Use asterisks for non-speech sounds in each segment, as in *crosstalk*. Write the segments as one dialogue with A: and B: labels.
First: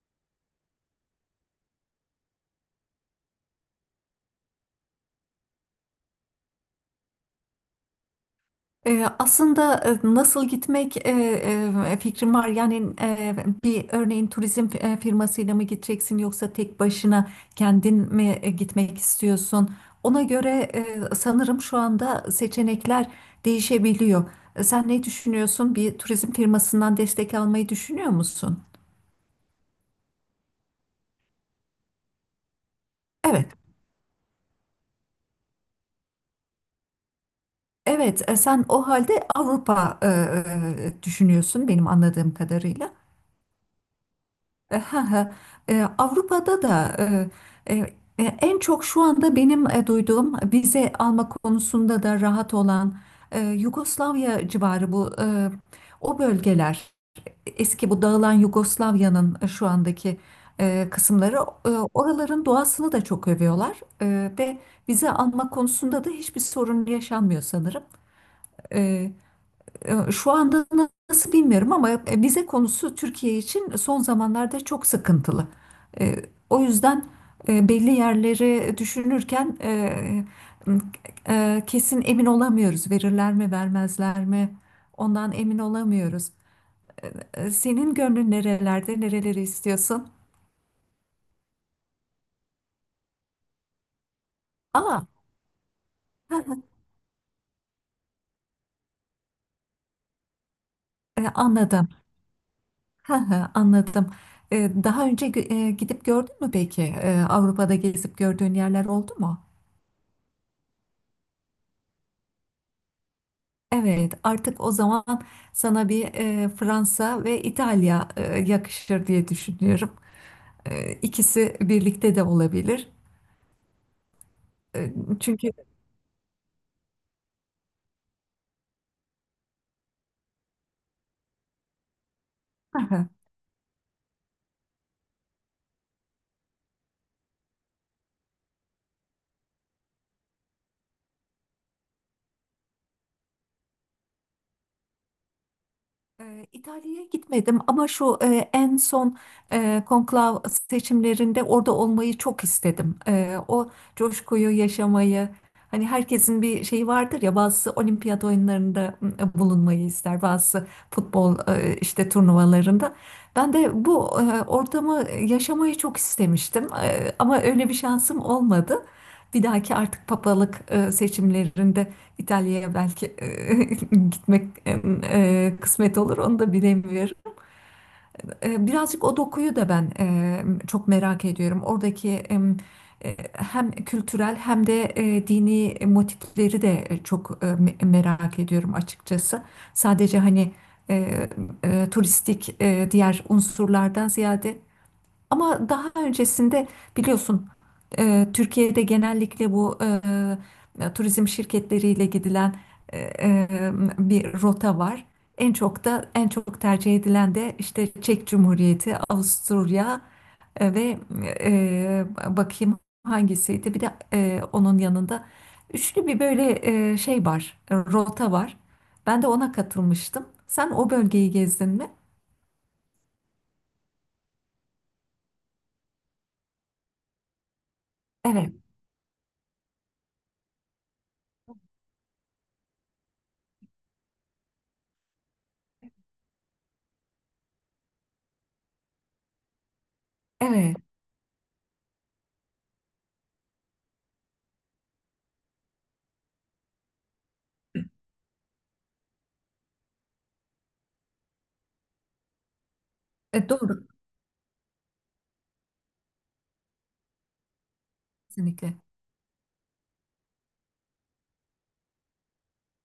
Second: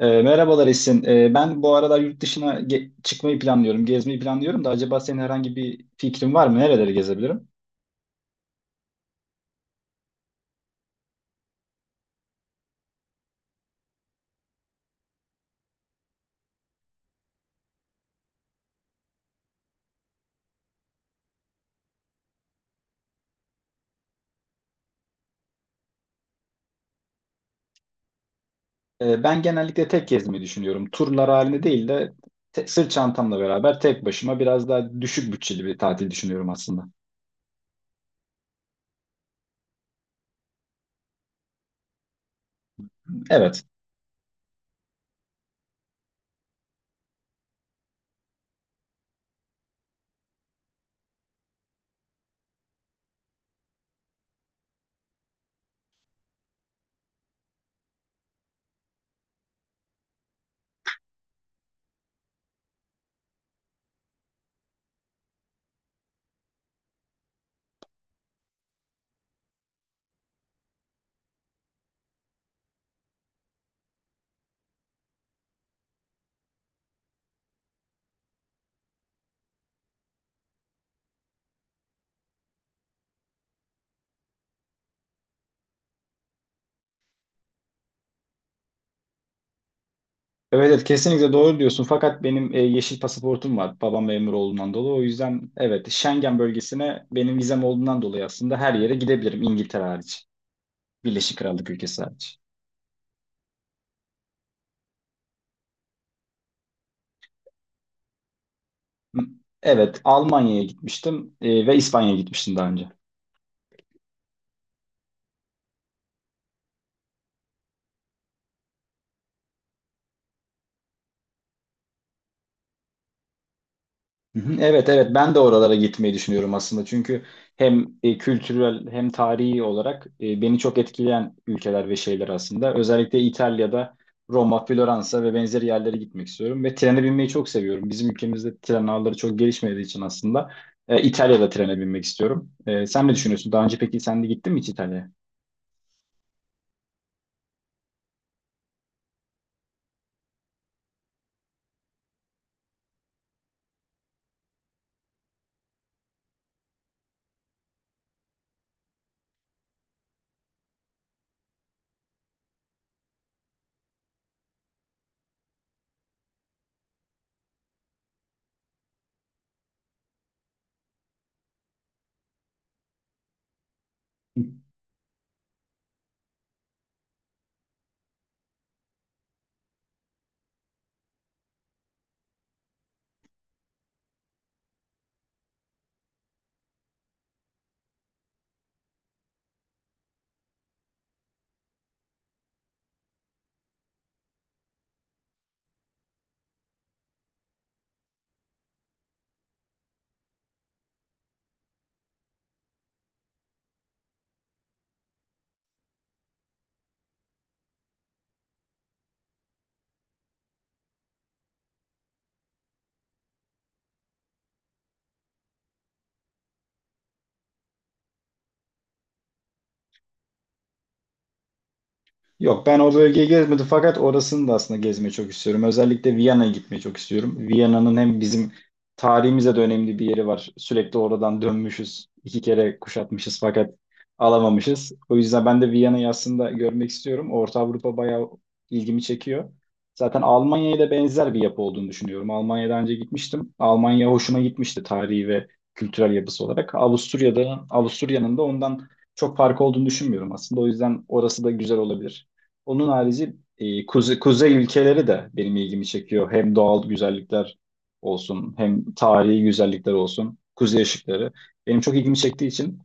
A: Merhabalar Esin. Ben bu aralar yurt dışına çıkmayı planlıyorum, gezmeyi planlıyorum da acaba senin herhangi bir fikrin var mı? Nereleri gezebilirim?
B: Aslında e, nasıl gitmek e, e, fikrim var. Yani bir örneğin firmasıyla mı gideceksin yoksa tek başına kendin mi gitmek istiyorsun? Ona göre sanırım şu anda seçenekler değişebiliyor. Sen ne düşünüyorsun? Bir turizm firmasından destek almayı düşünüyor musun?
A: Ben genellikle tek gezmeyi düşünüyorum. Turlar halinde değil de sırt çantamla
B: Evet,
A: beraber tek başıma biraz daha düşük bütçeli bir tatil düşünüyorum aslında.
B: evet. Sen o halde Avrupa düşünüyorsun benim anladığım kadarıyla.
A: Evet.
B: E, ha, ha. Avrupa'da da e, en çok şu anda benim duyduğum vize alma konusunda da rahat olan Yugoslavya civarı, o bölgeler, eski bu dağılan Yugoslavya'nın şu andaki kısımları. Oraların doğasını da çok övüyorlar ve vize alma konusunda da hiçbir sorun yaşanmıyor sanırım. Şu anda nasıl bilmiyorum ama vize konusu Türkiye için son zamanlarda çok sıkıntılı. E, O yüzden belli yerleri düşünürken ıı, kesin emin olamıyoruz. Verirler mi, vermezler mi? Ondan emin olamıyoruz. Senin gönlün nerelerde, nereleri istiyorsun?
A: Evet, evet, kesinlikle doğru diyorsun. Fakat benim yeşil pasaportum var. Babam memur olduğundan dolayı. O
B: Aa,
A: yüzden evet, Schengen
B: *laughs*
A: bölgesine benim vizem olduğundan dolayı aslında her yere gidebilirim, İngiltere hariç. Birleşik Krallık
B: anladım.
A: ülkesi hariç.
B: *laughs* Anladım. Daha önce gidip gördün mü peki? Avrupa'da gezip gördüğün yerler oldu mu?
A: Evet, Almanya'ya gitmiştim ve İspanya'ya gitmiştim daha önce.
B: Evet, artık o zaman sana bir Fransa ve İtalya yakışır diye düşünüyorum. E, ikisi birlikte de olabilir.
A: Hı hı, evet,
B: E,
A: evet, ben de
B: çünkü
A: oralara gitmeyi düşünüyorum aslında. Çünkü hem kültürel hem tarihi olarak beni çok etkileyen ülkeler ve şeyler aslında. Özellikle
B: *laughs*
A: İtalya'da Roma, Floransa ve benzeri yerlere gitmek istiyorum ve trene binmeyi çok seviyorum. Bizim ülkemizde tren ağları çok gelişmediği için aslında İtalya'da trene binmek istiyorum. E, sen ne düşünüyorsun? Daha önce peki sen de gittin mi hiç İtalya'ya?
B: İtalya'ya gitmedim ama en son konklav seçimlerinde orada olmayı çok istedim. O coşkuyu yaşamayı, hani herkesin bir şeyi vardır ya; bazısı olimpiyat oyunlarında bulunmayı ister, bazısı futbol işte turnuvalarında. Ben de bu ortamı yaşamayı çok istemiştim ama öyle bir şansım olmadı. Bir dahaki artık papalık seçimlerinde. İtalya'ya belki *laughs* gitmek kısmet olur onu da bilemiyorum. Birazcık o dokuyu da ben çok merak ediyorum. Oradaki hem kültürel hem de dini motifleri de çok merak ediyorum açıkçası. Sadece hani e, turistik diğer unsurlardan ziyade, ama daha öncesinde biliyorsun Türkiye'de genellikle bu turizm şirketleriyle gidilen e, e, bir rota var. En çok tercih edilen de işte Çek Cumhuriyeti, Avusturya ve bakayım hangisiydi? Bir de onun yanında üçlü bir böyle rota var. Ben de ona katılmıştım. Sen o bölgeyi gezdin mi?
A: Yok, ben o bölgeyi gezmedim fakat orasını da aslında gezmeyi çok istiyorum. Özellikle Viyana'ya gitmeyi çok istiyorum. Viyana'nın hem bizim
B: Evet,
A: tarihimize de önemli bir yeri var. Sürekli oradan dönmüşüz. İki kere kuşatmışız fakat alamamışız. O yüzden ben de Viyana'yı aslında görmek istiyorum. Orta Avrupa bayağı ilgimi çekiyor. Zaten
B: evet.
A: Almanya'ya da benzer bir yapı olduğunu düşünüyorum. Almanya'dan önce gitmiştim. Almanya hoşuma gitmişti tarihi ve kültürel yapısı olarak. Avusturya'da, Avusturya'nın da ondan çok farkı olduğunu düşünmüyorum aslında. O yüzden orası da güzel olabilir. Onun harici
B: E, doğru,
A: kuzey ülkeleri de benim ilgimi çekiyor. Hem doğal güzellikler olsun,
B: kesinlikle.
A: hem tarihi güzellikler olsun, kuzey ışıkları. Benim çok ilgimi çektiği için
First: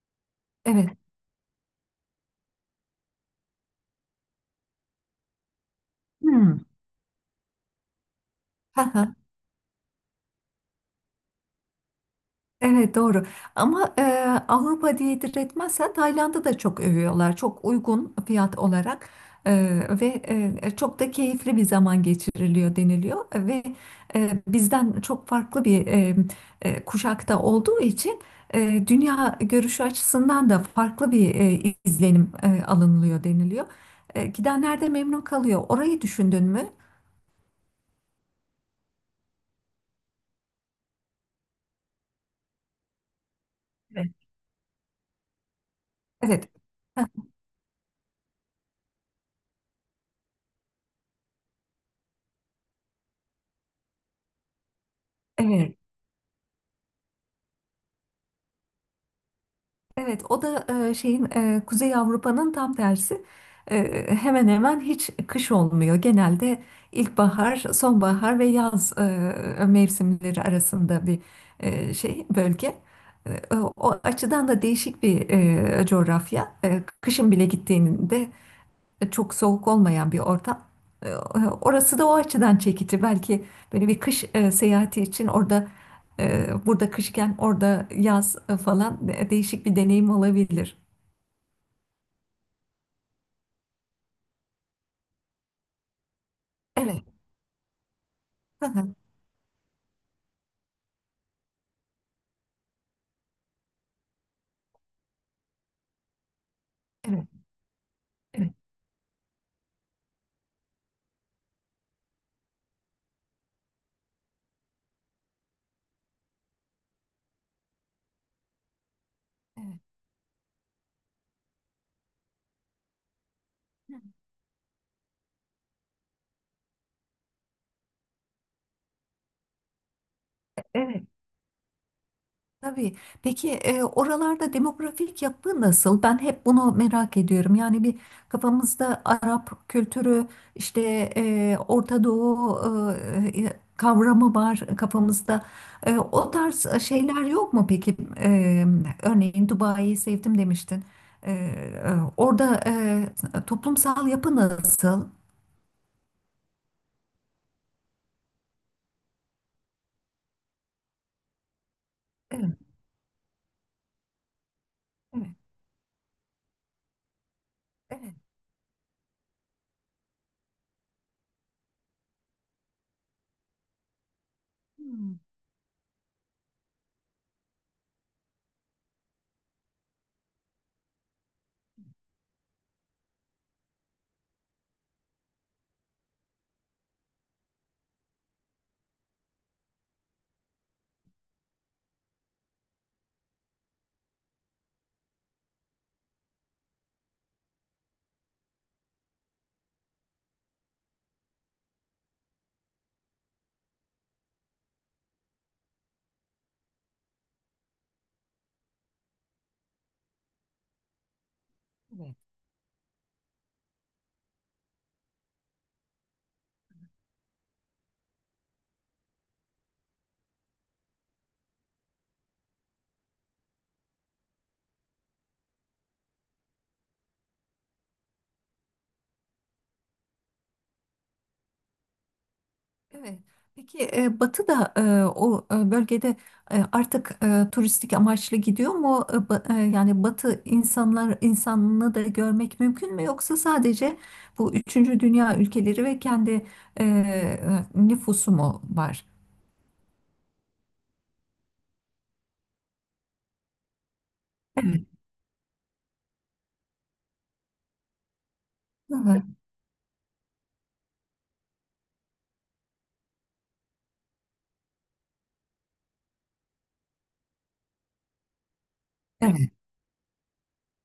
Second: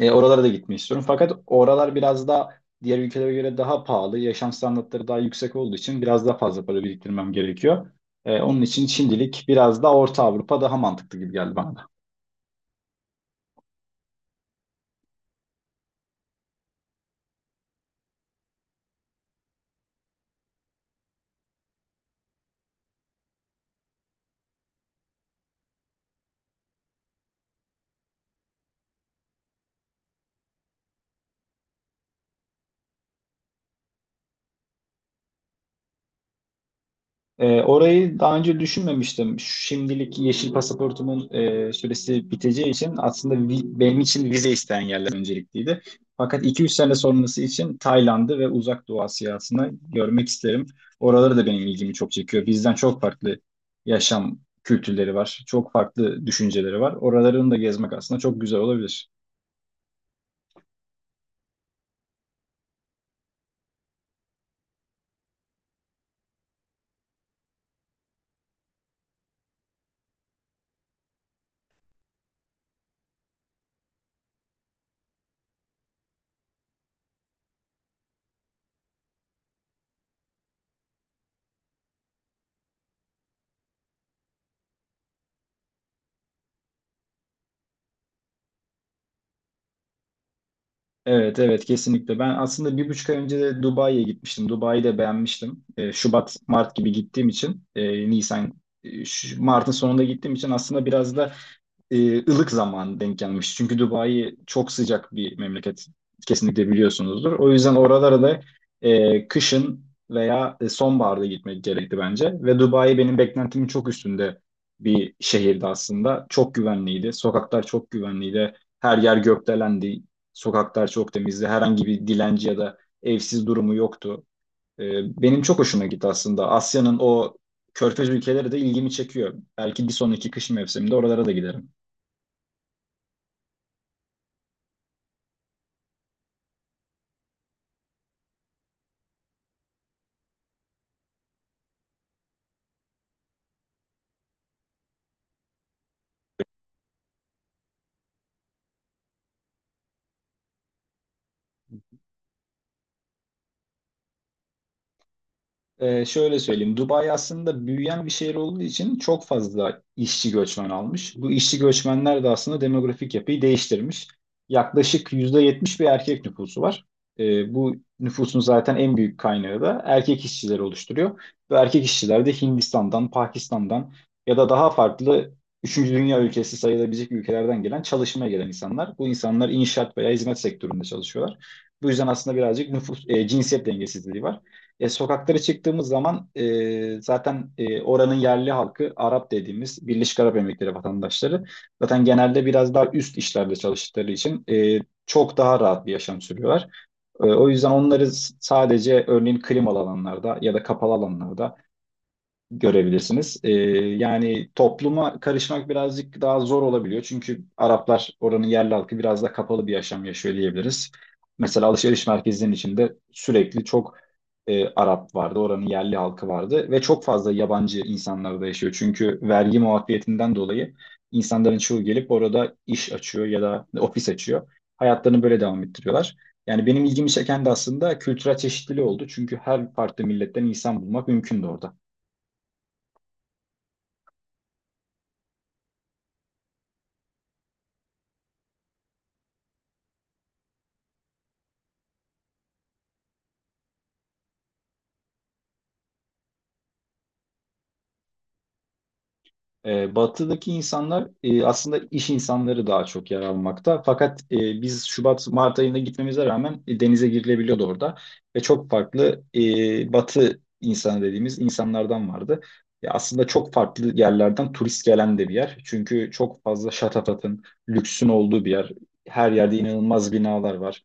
A: oralara da gitmek
B: Evet.
A: istiyorum. Fakat oralar biraz da diğer ülkelere göre daha pahalı, yaşam standartları daha yüksek olduğu için biraz daha
B: Hmm.
A: fazla para biriktirmem gerekiyor. Onun için
B: haha,
A: şimdilik biraz da Orta Avrupa daha mantıklı gibi geldi bana.
B: Evet, doğru, ama Avrupa diye diretmezsen Tayland'ı da çok övüyorlar, çok uygun fiyat olarak. E, Ve çok da keyifli bir zaman geçiriliyor deniliyor, ve bizden çok farklı bir kuşakta olduğu için dünya görüşü açısından da farklı bir izlenim alınılıyor deniliyor. Gidenler de memnun kalıyor. Orayı düşündün mü?
A: Orayı daha önce düşünmemiştim. Şimdilik yeşil pasaportumun süresi biteceği için aslında benim
B: Evet.
A: için vize isteyen yerler öncelikliydi. Fakat
B: Evet.
A: 2-3 sene
B: Heh.
A: sonrası için Tayland'ı ve Uzak Doğu Asyasını görmek isterim. Oraları da benim ilgimi çok çekiyor. Bizden çok farklı yaşam kültürleri var. Çok
B: Evet.
A: farklı düşünceleri var. Oralarını da gezmek aslında çok güzel olabilir.
B: Evet, o da Kuzey Avrupa'nın tam tersi. Hemen hemen hiç kış olmuyor. Genelde ilkbahar, sonbahar ve yaz mevsimleri arasında bir bölge. O açıdan da değişik bir coğrafya. Kışın bile gittiğinde çok soğuk olmayan bir ortam. E, Orası da o açıdan çekici. Belki böyle bir kış seyahati için orada, burada kışken orada yaz falan, değişik bir deneyim olabilir.
A: Evet, evet, kesinlikle. Ben aslında 1,5 ay önce de Dubai'ye gitmiştim. Dubai'yi de beğenmiştim. Şubat, Mart gibi
B: Evet.
A: gittiğim için Nisan,
B: Hı hı.
A: Mart'ın sonunda gittiğim için aslında biraz da ılık zaman denk gelmiş. Çünkü Dubai çok sıcak bir memleket. Kesinlikle
B: Evet.
A: biliyorsunuzdur. O yüzden oralara da
B: Evet.
A: kışın veya sonbaharda gitmek gerekti bence. Ve Dubai benim beklentimin çok üstünde bir şehirdi aslında. Çok güvenliydi. Sokaklar çok güvenliydi. Her yer gökdelendi. Sokaklar çok temizdi. Herhangi bir dilenci ya da evsiz durumu
B: Evet.
A: yoktu. E, Benim çok hoşuma gitti aslında. Asya'nın o körfez ülkeleri de ilgimi çekiyor. Belki bir sonraki kış mevsiminde
B: Evet.
A: oralara da giderim.
B: Tabii. Peki oralarda demografik yapı nasıl? Ben hep bunu merak ediyorum. Yani bir kafamızda Arap kültürü, işte Orta Doğu kavramı var kafamızda. O tarz şeyler yok mu peki? Örneğin Dubai'yi sevdim demiştin. Orada toplumsal yapı nasıl?
A: Şöyle söyleyeyim. Dubai aslında büyüyen bir şehir olduğu için çok fazla işçi göçmen almış. Bu işçi göçmenler de
B: Evet,
A: aslında demografik yapıyı değiştirmiş. Yaklaşık
B: evet,
A: %70 bir erkek nüfusu var. Bu
B: evet.
A: nüfusun zaten en büyük kaynağı da erkek işçiler oluşturuyor. Ve erkek işçiler de Hindistan'dan, Pakistan'dan ya da daha
B: Hmm.
A: farklı üçüncü dünya ülkesi sayılabilecek ülkelerden gelen, çalışmaya gelen insanlar. Bu insanlar inşaat veya hizmet sektöründe çalışıyorlar. Bu yüzden aslında birazcık nüfus, cinsiyet dengesizliği var. Sokaklara çıktığımız zaman zaten oranın yerli halkı Arap dediğimiz Birleşik Arap Emirlikleri vatandaşları zaten genelde biraz daha üst işlerde çalıştıkları için çok daha rahat bir yaşam sürüyorlar. O yüzden onları sadece örneğin klimalı alanlarda ya da kapalı alanlarda görebilirsiniz. Yani topluma karışmak birazcık daha zor olabiliyor. Çünkü Araplar, oranın yerli halkı, biraz da kapalı bir yaşam yaşıyor diyebiliriz. Mesela alışveriş merkezinin içinde sürekli çok Arap vardı, oranın yerli halkı vardı ve çok fazla yabancı insanlar da yaşıyor. Çünkü vergi muafiyetinden dolayı insanların çoğu gelip orada iş açıyor ya da ofis açıyor. Hayatlarını böyle devam ettiriyorlar. Yani benim ilgimi çeken de aslında kültürel çeşitliliği oldu. Çünkü her farklı milletten insan bulmak mümkündü orada.
B: Evet. Peki Batı da o bölgede artık turistik amaçlı gidiyor mu? Yani Batı insanını da görmek mümkün mü? Yoksa sadece bu üçüncü dünya ülkeleri ve kendi nüfusu mu var?
A: Batıdaki insanlar aslında iş insanları daha çok yer almakta. Fakat biz Şubat, Mart ayında gitmemize rağmen denize girilebiliyordu orada. Ve çok
B: Hı
A: farklı
B: hı.
A: batı insanı dediğimiz insanlardan vardı. Aslında çok farklı yerlerden turist gelen de bir yer. Çünkü çok fazla şatafatın, lüksün olduğu bir yer. Her
B: Evet,
A: yerde inanılmaz binalar var.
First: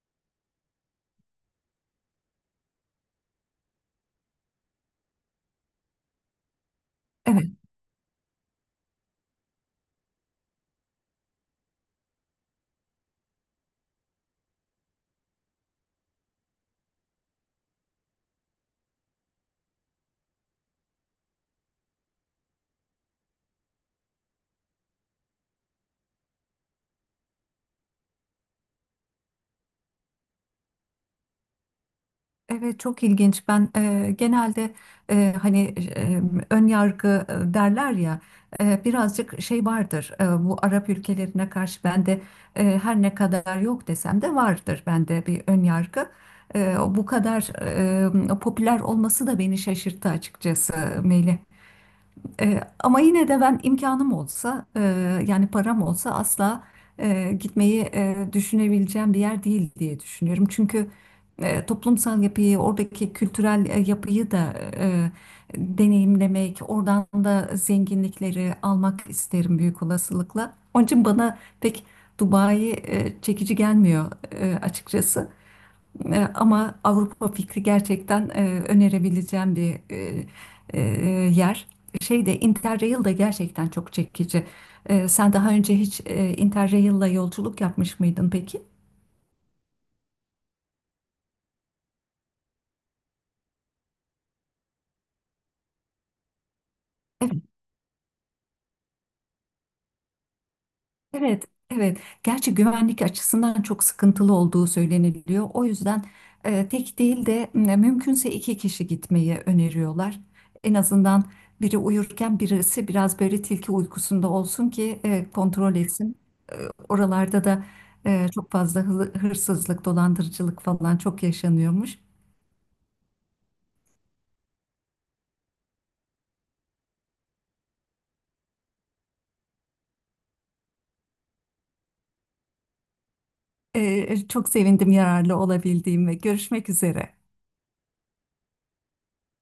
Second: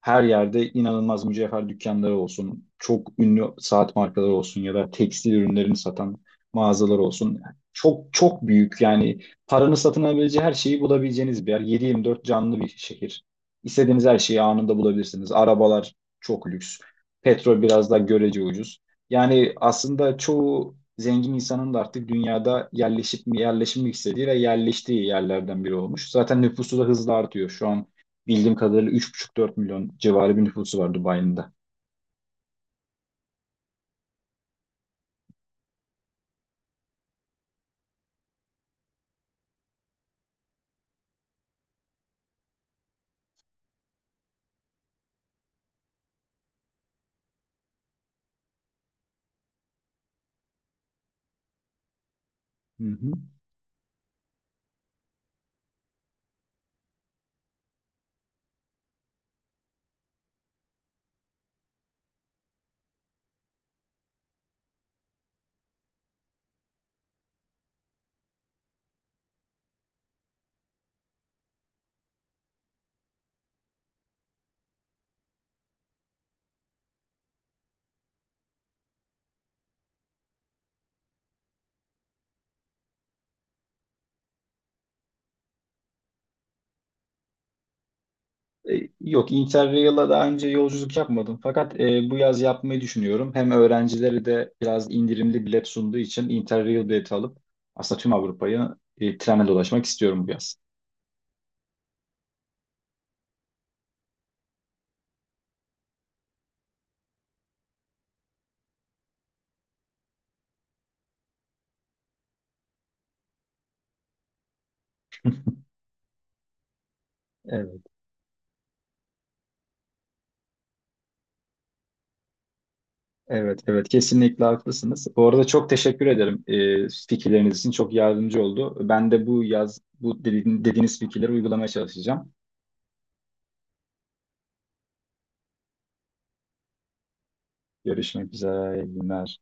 A: Her yerde inanılmaz mücevher dükkanları olsun, çok ünlü saat markaları olsun ya da tekstil ürünlerini satan mağazalar olsun,
B: evet.
A: çok çok büyük, yani paranın satın alabileceği her şeyi bulabileceğiniz bir yer. 7/24 canlı bir şehir. İstediğiniz her şeyi anında bulabilirsiniz. Arabalar çok lüks. Petrol biraz daha görece ucuz. Yani aslında çoğu zengin insanın da artık dünyada yerleşip mi yerleşmek istediği ve yerleştiği yerlerden biri olmuş. Zaten nüfusu da hızla artıyor. Şu an bildiğim kadarıyla 3,5-4 milyon civarı bir nüfusu var Dubai'nin de.
B: Evet, çok ilginç. Ben genelde hani ön yargı derler ya, birazcık şey vardır. Bu Arap ülkelerine karşı bende, her ne kadar yok desem de, vardır bende bir ön yargı. Bu kadar popüler olması da beni şaşırttı açıkçası, Melih. E,
A: Hı
B: ama
A: hı.
B: yine de ben imkanım olsa, yani param olsa, asla gitmeyi düşünebileceğim bir yer değil diye düşünüyorum. Çünkü toplumsal yapıyı, oradaki kültürel yapıyı da deneyimlemek, oradan da zenginlikleri almak isterim büyük olasılıkla. Onun için bana pek Dubai çekici gelmiyor, açıkçası. Ama Avrupa fikri gerçekten önerebileceğim bir e, yer. Şey de Interrail de gerçekten çok çekici. Sen daha önce hiç Interrail'la yolculuk yapmış mıydın peki?
A: Yok, Interrail'a daha önce yolculuk yapmadım. Fakat bu yaz yapmayı düşünüyorum. Hem öğrencileri de biraz indirimli bilet sunduğu için Interrail bileti
B: Evet,
A: alıp aslında tüm Avrupa'yı trenle dolaşmak istiyorum bu yaz.
B: evet, evet. Gerçi güvenlik açısından çok sıkıntılı olduğu söyleniliyor. O yüzden tek değil de mümkünse iki kişi gitmeyi öneriyorlar. En azından biri uyurken birisi biraz böyle tilki uykusunda olsun ki kontrol etsin. Oralarda da
A: Evet,
B: çok fazla hırsızlık, dolandırıcılık falan çok yaşanıyormuş.
A: evet, evet. Kesinlikle haklısınız. Bu arada çok teşekkür ederim fikirleriniz için. Çok yardımcı oldu. Ben de bu yaz bu dediğiniz fikirleri uygulamaya çalışacağım.
B: E, Çok sevindim yararlı olabildiğime. Görüşmek üzere.
A: Görüşmek üzere. İyi günler.